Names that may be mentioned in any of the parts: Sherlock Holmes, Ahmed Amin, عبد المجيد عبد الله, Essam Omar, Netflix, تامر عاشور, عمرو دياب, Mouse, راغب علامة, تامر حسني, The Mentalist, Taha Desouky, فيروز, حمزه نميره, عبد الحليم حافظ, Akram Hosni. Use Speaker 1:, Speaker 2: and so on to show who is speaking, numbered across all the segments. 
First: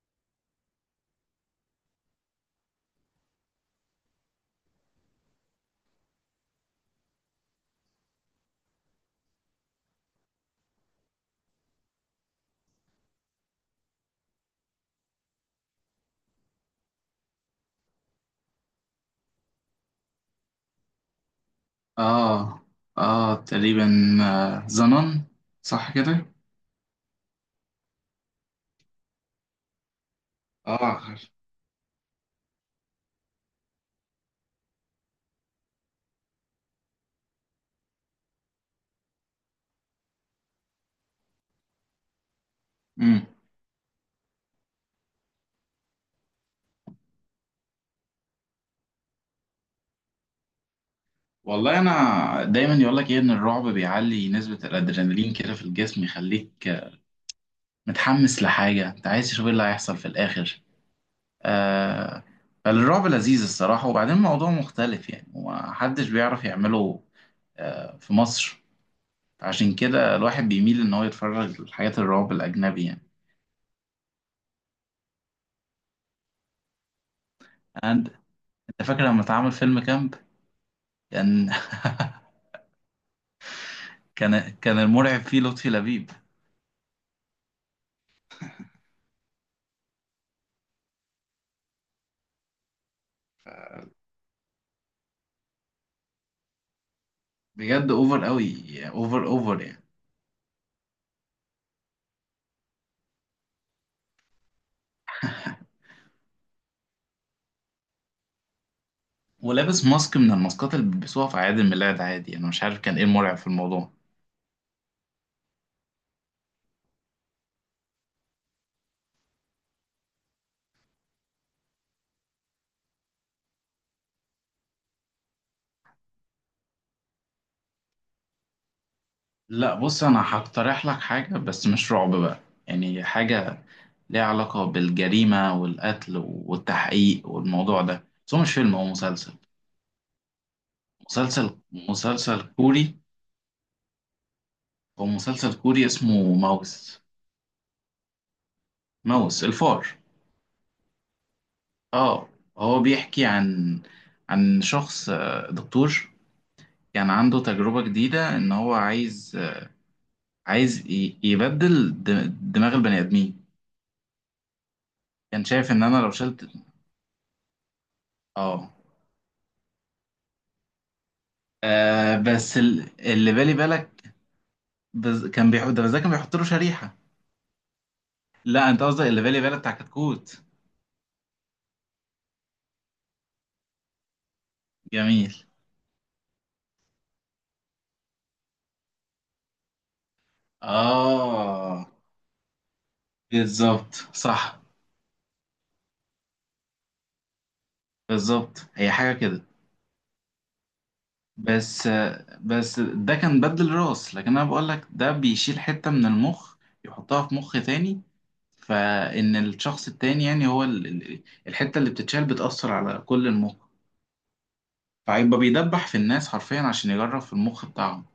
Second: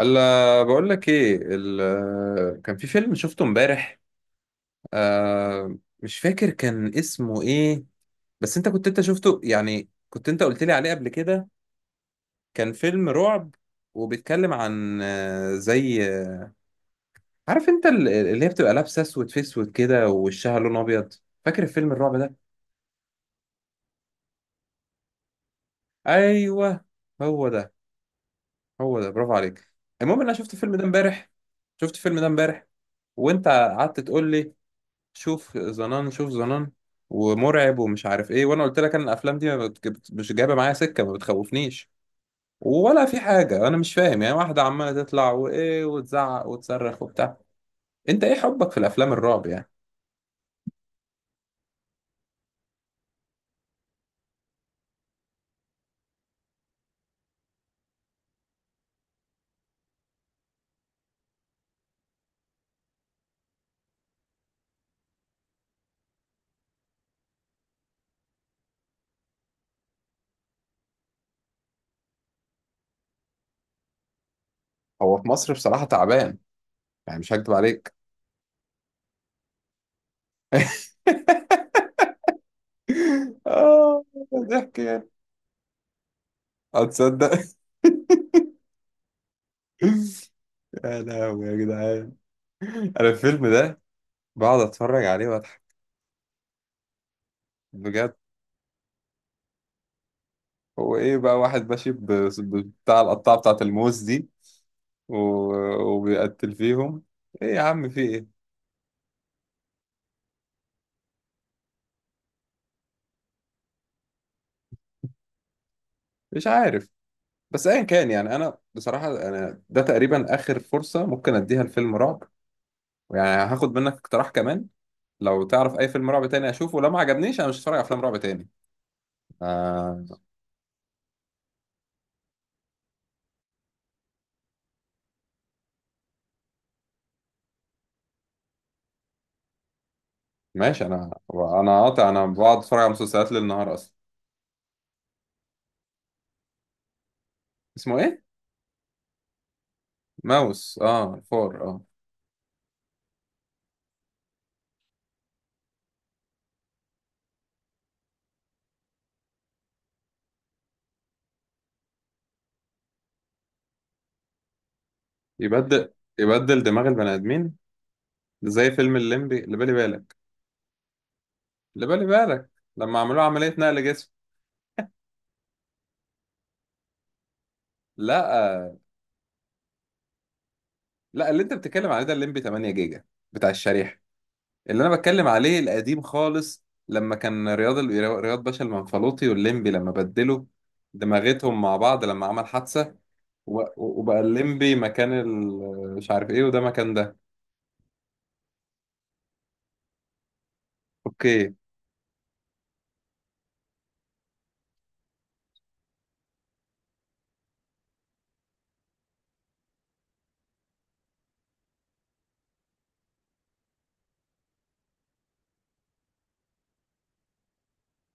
Speaker 1: الا بقول لك ايه كان في فيلم شفته امبارح. مش فاكر كان اسمه ايه. بس انت انت شفته، يعني كنت انت قلت لي عليه قبل كده. كان فيلم رعب وبيتكلم عن آه، زي آه، عارف انت اللي هي بتبقى لابسه اسود في اسود كده ووشها لون ابيض. فاكر الفيلم الرعب ده؟
Speaker 2: اه، اه تقريبا. آه، زنان. صح كده.
Speaker 1: ايوه، هو ده. برافو عليك. المهم ان انا شفت الفيلم ده
Speaker 2: اه، عارف.
Speaker 1: امبارح. شفت الفيلم ده امبارح، وانت قعدت تقول لي شوف زنان، شوف زنان، ومرعب ومش عارف ايه. وانا قلت لك انا الافلام دي ما بت- بت- مش جايبه معايا سكه، ما بتخوفنيش ولا في
Speaker 2: امم
Speaker 1: حاجه. انا مش فاهم، يعني واحده عماله تطلع وايه وتزعق وتصرخ وبتاع. انت ايه حبك في الافلام الرعب يعني؟
Speaker 2: والله، انا دايما يقول لك ايه، ان الرعب بيعلي نسبة الادرينالين كده في الجسم، يخليك متحمس لحاجة، انت عايز تشوف ايه اللي هيحصل في الاخر. آه فالرعب لذيذ الصراحة، وبعدين الموضوع مختلف يعني، ومحدش بيعرف يعمله في مصر. عشان كده الواحد بيميل ان هو يتفرج لحاجات الرعب الاجنبي يعني.
Speaker 1: هو في مصر بصراحه تعبان، يعني مش هكدب عليك.
Speaker 2: أنا- انت فاكر لما اتعمل فيلم كامب؟ كان
Speaker 1: اه،
Speaker 2: كان
Speaker 1: ضحك
Speaker 2: كان
Speaker 1: يعني.
Speaker 2: المرعب فيه لطفي لبيب.
Speaker 1: هتصدق؟ يا لهوي يا جدعان، انا الفيلم ده بقعد اتفرج عليه واضحك،
Speaker 2: بجد
Speaker 1: بجد.
Speaker 2: اوفر قوي. اوفر اوفر يعني.
Speaker 1: هو ايه بقى واحد ماشي بتاع القطاعه بتاعت الموز دي و... وبيقتل فيهم. ايه يا عم في ايه؟
Speaker 2: ولابس ماسك من الماسكات اللي بيلبسوها في اعياد الميلاد عادي، انا مش عارف كان ايه المرعب في الموضوع.
Speaker 1: مش عارف. بس ايا كان، يعني انا بصراحة انا ده تقريبا اخر فرصة ممكن اديها لفيلم رعب. يعني هاخد منك اقتراح كمان، لو تعرف اي فيلم رعب تاني اشوفه. لو ما عجبنيش انا مش هتفرج على افلام رعب تاني.
Speaker 2: لا، بص
Speaker 1: آه،
Speaker 2: انا هقترح لك حاجه، بس مش رعب بقى. يعني حاجه ليها علاقه بالجريمه والقتل والتحقيق والموضوع ده، بس هو مش فيلم، هو مسلسل.
Speaker 1: ماشي. انا
Speaker 2: مسلسل
Speaker 1: انا قاطع انا
Speaker 2: مسلسل
Speaker 1: بقعد اتفرج على
Speaker 2: كوري.
Speaker 1: مسلسلات ليل نهار اصلا.
Speaker 2: هو مسلسل كوري اسمه ماوس.
Speaker 1: اسمه ايه؟
Speaker 2: ماوس الفار.
Speaker 1: ماوس، اه الفار، اه.
Speaker 2: اه. هو بيحكي عن شخص، دكتور، كان عنده تجربة جديدة إن هو عايز، يبدل دماغ البني آدمين. كان شايف إن
Speaker 1: يبدل
Speaker 2: أنا لو شلت.
Speaker 1: يبدل دماغ البني ادمين؟
Speaker 2: آه،
Speaker 1: زي فيلم الليمبي اللي بالي بالك، اللي بالي
Speaker 2: آه،
Speaker 1: بالك،
Speaker 2: بس
Speaker 1: لما عملوه
Speaker 2: اللي بالي
Speaker 1: عملية نقل
Speaker 2: بالك.
Speaker 1: جسم.
Speaker 2: كان بيحط ده، بس ده كان بيحط له شريحة. لا،
Speaker 1: لا،
Speaker 2: أنت قصدك اللي بالي بالك بتاع كتكوت.
Speaker 1: اللي انت بتتكلم عليه ده الليمبي 8 جيجا بتاع الشريحه. اللي انا بتكلم
Speaker 2: جميل.
Speaker 1: عليه القديم خالص، لما كان رياض باشا المنفلوطي والليمبي لما بدلوا دماغتهم مع
Speaker 2: آه،
Speaker 1: بعض لما عمل حادثه، و-
Speaker 2: بالظبط
Speaker 1: وبقى
Speaker 2: صح.
Speaker 1: الليمبي مكان مش عارف ايه وده مكان ده.
Speaker 2: بالظبط هي حاجة كده.
Speaker 1: اوكي.
Speaker 2: بس ده كان بدل راس، لكن أنا بقول لك ده بيشيل حتة من المخ، يحطها في مخ تاني. فإن الشخص التاني يعني، هو الحتة اللي بتتشال بتأثر على كل المخ. فهيبقى بيدبح في الناس حرفيا عشان يجرب في المخ بتاعهم.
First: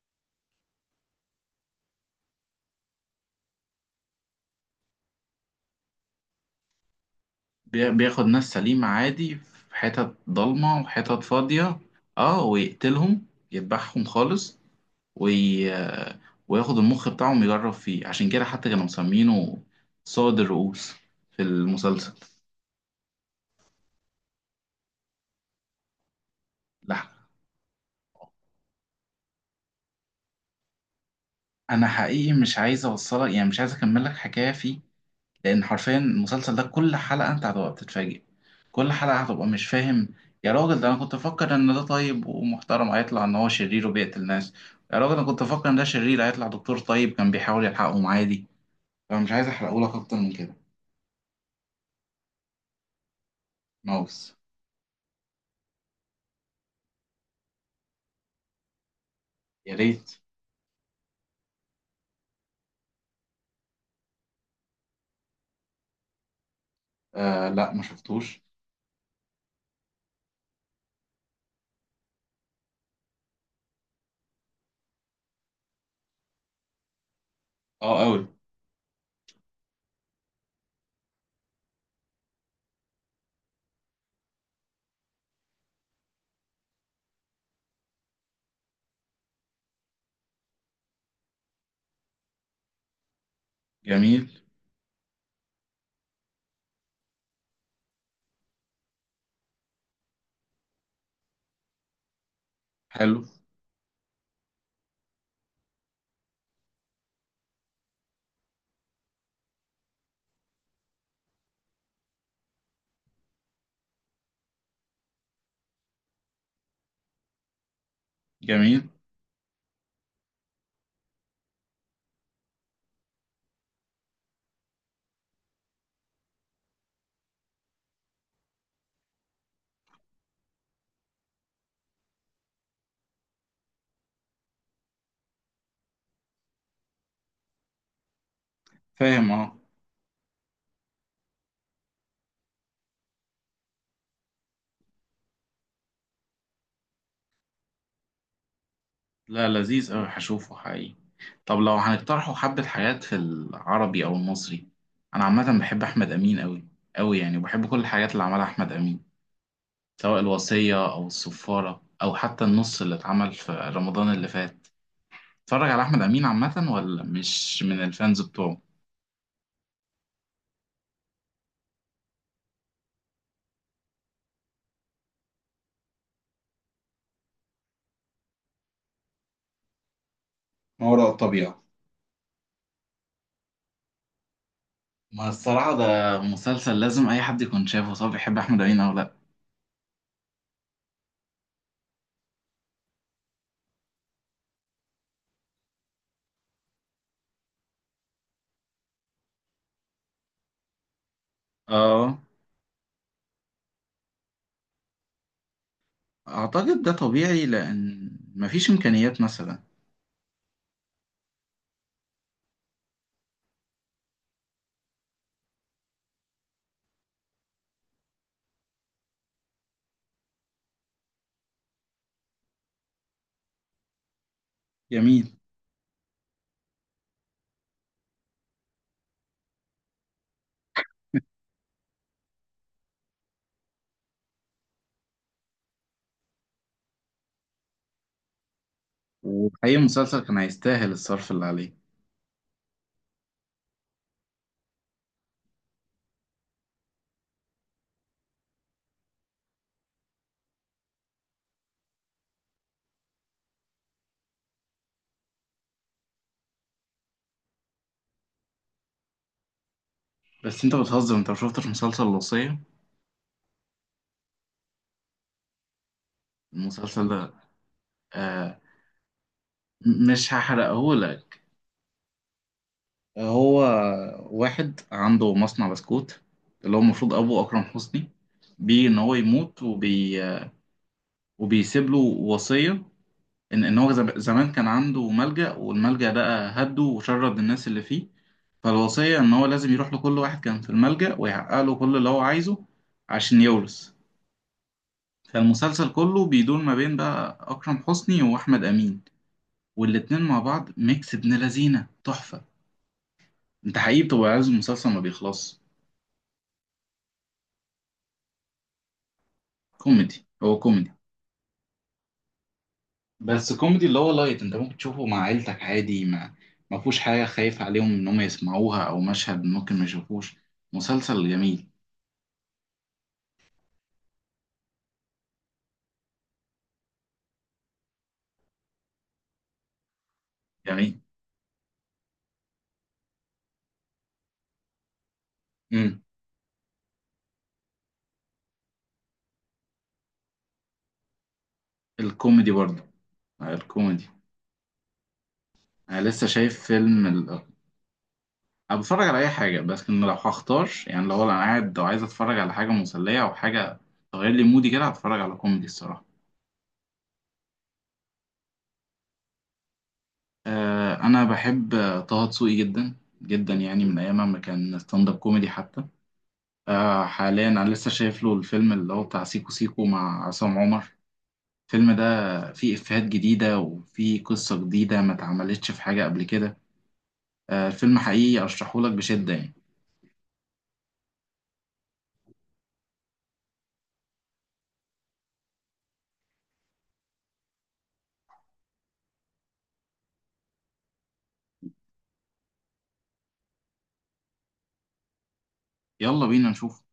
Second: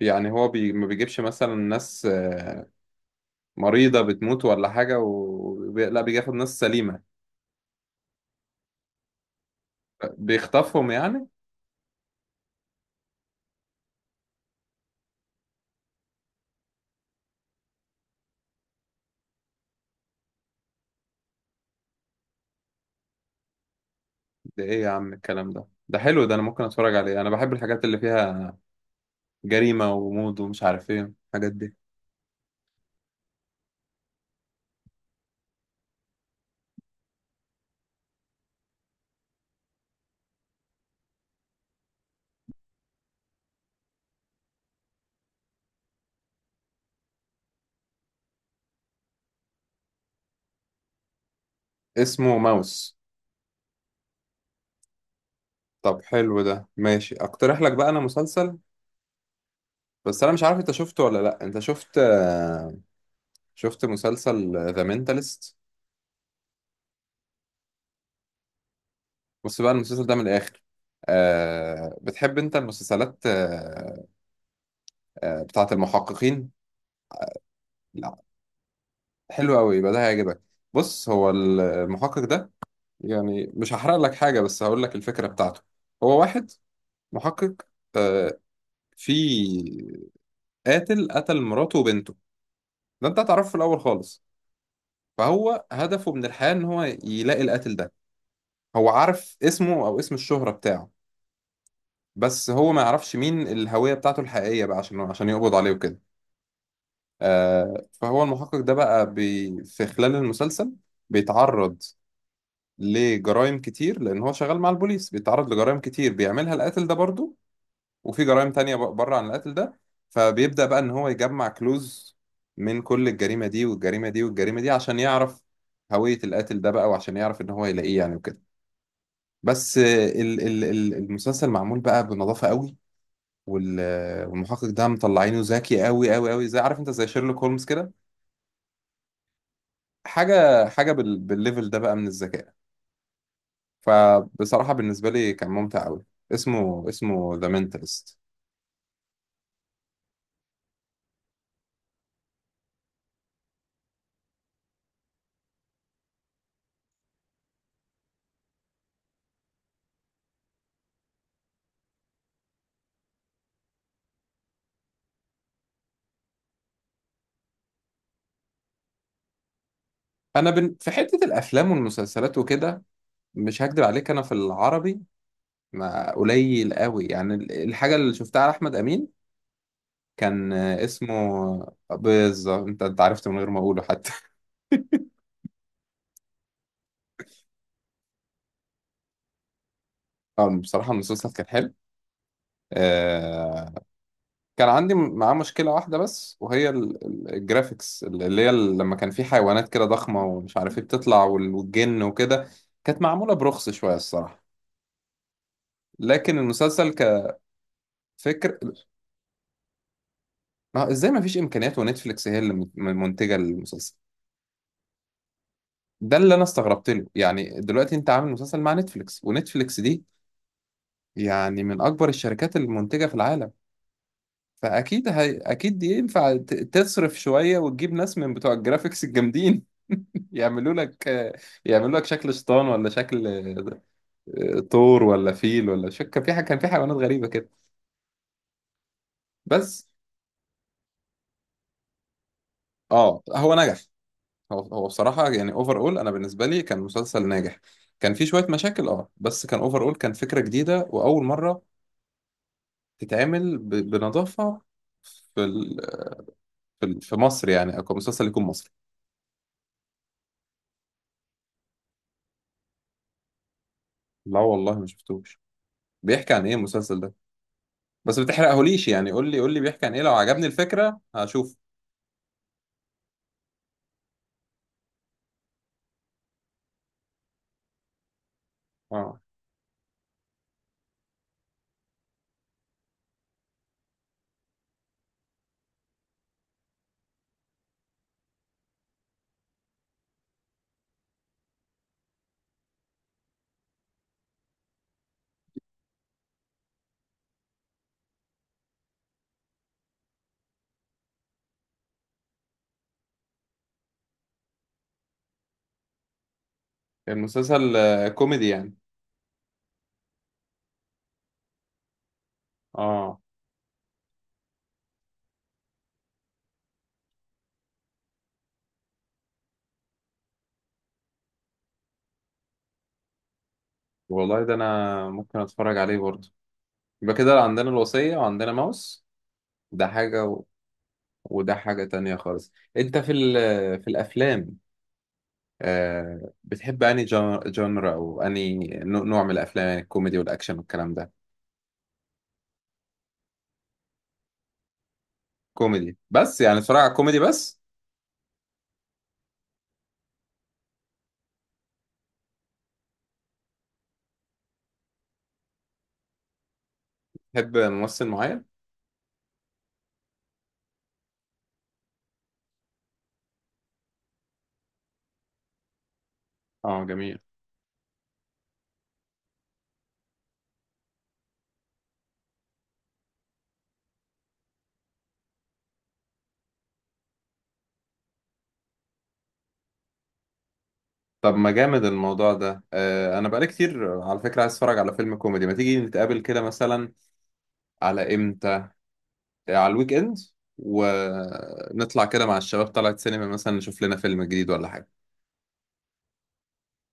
Speaker 1: يعني هو ما بيجيبش مثلا ناس مريضه بتموت ولا حاجه لا بياخد ناس سليمه؟
Speaker 2: بياخد ناس سليمة عادي في حتت ضلمة
Speaker 1: بيخطفهم
Speaker 2: وحتت
Speaker 1: يعني.
Speaker 2: فاضية. اه، ويقتلهم، يذبحهم خالص. وي... وياخد المخ بتاعهم يجرب فيه، عشان كده حتى كانوا مسمينه صاد الرؤوس في المسلسل.
Speaker 1: ده ايه يا عم الكلام ده؟ ده حلو ده، انا ممكن اتفرج
Speaker 2: لا.
Speaker 1: عليه. انا بحب الحاجات اللي فيها جريمة وغموض ومش عارف ايه الحاجات دي.
Speaker 2: أنا حقيقي مش عايز أوصلك، يعني مش عايز أكمل لك حكاية فيه، لان حرفيا المسلسل ده كل حلقه انت هتبقى بتتفاجئ، كل حلقه هتبقى مش فاهم. يا راجل، ده انا كنت افكر ان ده طيب ومحترم هيطلع ان هو شرير وبيقتل ناس. يا راجل، انا كنت افكر ان ده شرير هيطلع دكتور طيب كان بيحاول يلحقهم عادي. فانا مش عايز احرقه لك اكتر من كده.
Speaker 1: اسمه ماوس؟
Speaker 2: ماوس.
Speaker 1: طب حلو ده، ماشي. اقترح لك بقى انا مسلسل،
Speaker 2: يا ريت.
Speaker 1: بس انا مش عارف انت شفته ولا لا. انت شفت شفت مسلسل ذا مينتالست؟
Speaker 2: آه، لا، ما شفتوش.
Speaker 1: بص بقى المسلسل ده من الاخر. أه بتحب انت المسلسلات؟ أه، بتاعة المحققين.
Speaker 2: اه
Speaker 1: لا،
Speaker 2: قوي.
Speaker 1: حلو قوي، يبقى ده هيعجبك. بص، هو المحقق ده، يعني مش هحرق لك حاجة بس هقول لك الفكرة بتاعته. هو واحد محقق، آه، في قاتل قتل مراته وبنته. ده انت هتعرفه في الاول خالص.
Speaker 2: جميل.
Speaker 1: فهو هدفه من الحياه ان هو يلاقي القاتل ده. هو عارف اسمه او اسم الشهره بتاعه، بس هو ما يعرفش
Speaker 2: حلو.
Speaker 1: مين الهويه بتاعته الحقيقيه بقى، عشان يقبض عليه وكده. آه، فهو المحقق ده بقى في خلال المسلسل بيتعرض لجرائم كتير، لان هو شغال مع البوليس، بيتعرض لجرائم كتير بيعملها القاتل ده برضه، وفي جرائم تانية
Speaker 2: جميل.
Speaker 1: بره عن القتل ده. فبيبدأ بقى إن هو يجمع كلوز من كل الجريمة دي والجريمة دي والجريمة دي، عشان يعرف هوية القاتل ده بقى، وعشان يعرف إن هو يلاقيه يعني وكده. بس المسلسل معمول بقى بنظافة قوي. وال- آه، والمحقق ده مطلعينه ذكي قوي قوي قوي، زي عارف انت زي شيرلوك هولمز كده.
Speaker 2: فاهم، اه.
Speaker 1: حاجة بالليفل ده بقى من الذكاء. فبصراحة بالنسبة لي كان ممتع قوي. اسمه ذا منتالست.
Speaker 2: لا، لذيذ أوي، هشوفه حقيقي. طب لو هنقترحوا حبة حاجات في العربي أو المصري، أنا عامة بحب أحمد أمين أوي أوي يعني، وبحب كل الحاجات اللي عملها أحمد أمين، سواء الوصية أو الصفارة أو حتى النص اللي اتعمل في رمضان اللي فات. اتفرج على أحمد أمين عامة ولا مش من الفانز بتوعه؟
Speaker 1: في حتة الافلام والمسلسلات وكده، مش هكدب عليك انا في العربي ما قليل قوي يعني الحاجه اللي شفتها على احمد امين. كان
Speaker 2: ما وراء الطبيعة.
Speaker 1: اسمه بالظبط انت، عرفت من غير ما اقوله حتى.
Speaker 2: ما الصراحة ده مسلسل لازم أي حد يكون شافه، سواء بيحب أحمد أمين أو لأ.
Speaker 1: اه بصراحه المسلسل كان حلو. آه، كان عندي معاه مشكله واحده بس، وهي الجرافيكس اللي هي ال- لما كان في حيوانات كده ضخمه ومش عارف ايه بتطلع والجن
Speaker 2: آه.
Speaker 1: وكده. كانت معموله برخص شويه الصراحه، لكن
Speaker 2: أعتقد ده
Speaker 1: المسلسل
Speaker 2: طبيعي، لأن
Speaker 1: كفكر.
Speaker 2: مفيش إمكانيات مثلا.
Speaker 1: ما هو ازاي ما فيش امكانيات ونتفليكس هي اللي منتجه المسلسل؟ ده اللي انا استغربت له يعني. دلوقتي انت عامل مسلسل مع نتفليكس، ونتفليكس دي يعني من اكبر الشركات المنتجة في العالم،
Speaker 2: جميل.
Speaker 1: اكيد دي ينفع تصرف شوية وتجيب ناس من بتوع الجرافيكس الجامدين. يعملوا لك يعملوا لك شكل شيطان، ولا شكل طور، ولا فيل، ولا كان في حاجة، كان في حيوانات غريبة كده.
Speaker 2: وحقيقي
Speaker 1: بس
Speaker 2: المسلسل كان هيستاهل الصرف اللي عليه.
Speaker 1: اه هو نجح. هو بصراحة يعني اوفر اول، انا بالنسبة لي كان مسلسل ناجح. كان في شوية مشاكل اه، بس كان اوفر اول، كان فكرة جديدة واول مرة تتعمل بنظافة في ال... في في مصر يعني، أو مسلسل يكون مصري.
Speaker 2: بس انت بتهزر، انت ما شفتش مسلسل الوصية؟
Speaker 1: لا والله ما شفتوش. بيحكي عن إيه المسلسل
Speaker 2: المسلسل
Speaker 1: ده؟
Speaker 2: ده،
Speaker 1: بس ما
Speaker 2: آه،
Speaker 1: تحرقهوليش، يعني قول لي، بيحكي عن إيه، لو
Speaker 2: مش
Speaker 1: عجبني الفكرة
Speaker 2: هحرقهولك.
Speaker 1: هشوف.
Speaker 2: هو واحد عنده مصنع بسكوت، اللي هو المفروض ابوه اكرم حسني، بيه ان هو
Speaker 1: اه،
Speaker 2: يموت وبيسيب له وصية، ان هو زمان كان عنده ملجأ، والملجأ ده هده وشرد الناس اللي فيه. فالوصية ان هو لازم يروح لكل واحد كان في الملجأ، ويحقق له كل اللي هو عايزه عشان يورث. فالمسلسل كله بيدور ما بين بقى أكرم حسني وأحمد أمين، والاتنين مع بعض ميكس ابن لذينة تحفة. أنت حقيقي بتبقى عايز المسلسل ما بيخلص.
Speaker 1: المسلسل كوميدي يعني؟
Speaker 2: كوميدي، هو كوميدي.
Speaker 1: اه
Speaker 2: بس كوميدي اللي هو لايت، أنت ممكن تشوفه مع عيلتك عادي، ما فيهوش حاجة خايف عليهم إن هم يسمعوها، أو مشهد ممكن ما يشوفوش. مسلسل جميل.
Speaker 1: والله، ده أنا ممكن أتفرج عليه برضه. يبقى كده عندنا الوصية وعندنا ماوس، ده حاجة
Speaker 2: جميل.
Speaker 1: وده حاجة تانية خالص. أنت في في الأفلام
Speaker 2: امم
Speaker 1: آه، بتحب أنهي جانرا، أو أنهي نوع من الأفلام، يعني الكوميدي والأكشن والكلام ده؟
Speaker 2: الكوميدي برضه. الكوميدي.
Speaker 1: كوميدي
Speaker 2: أنا لسه
Speaker 1: بس، يعني
Speaker 2: شايف
Speaker 1: اتفرج على
Speaker 2: فيلم.
Speaker 1: كوميدي بس؟
Speaker 2: انا بتفرج على اي حاجه، بس إن لو هختار يعني، لو انا قاعد، لو عايز اتفرج على حاجه مسليه او حاجه تغير لي مودي كده، هتفرج على كوميدي الصراحه.
Speaker 1: تحب ممثل معين؟
Speaker 2: انا بحب طه دسوقي جدا جدا يعني، من ايام ما كان ستاند اب كوميدي حتى.
Speaker 1: اه جميل.
Speaker 2: حاليا انا لسه شايف له الفيلم اللي هو بتاع سيكو سيكو مع عصام عمر. الفيلم ده فيه افيهات جديده، وفيه قصه جديده ما اتعملتش في حاجه قبل كده. الفيلم حقيقي ارشحهولك بشده يعني.
Speaker 1: طب ما جامد الموضوع ده. آه انا بقالي كتير على فكرة عايز اتفرج على فيلم كوميدي. ما تيجي نتقابل كده مثلا؟ على امتى؟ على الويك اند، ونطلع كده مع الشباب، طلعت سينما مثلا نشوف لنا فيلم جديد ولا حاجة.
Speaker 2: يلا بينا نشوف.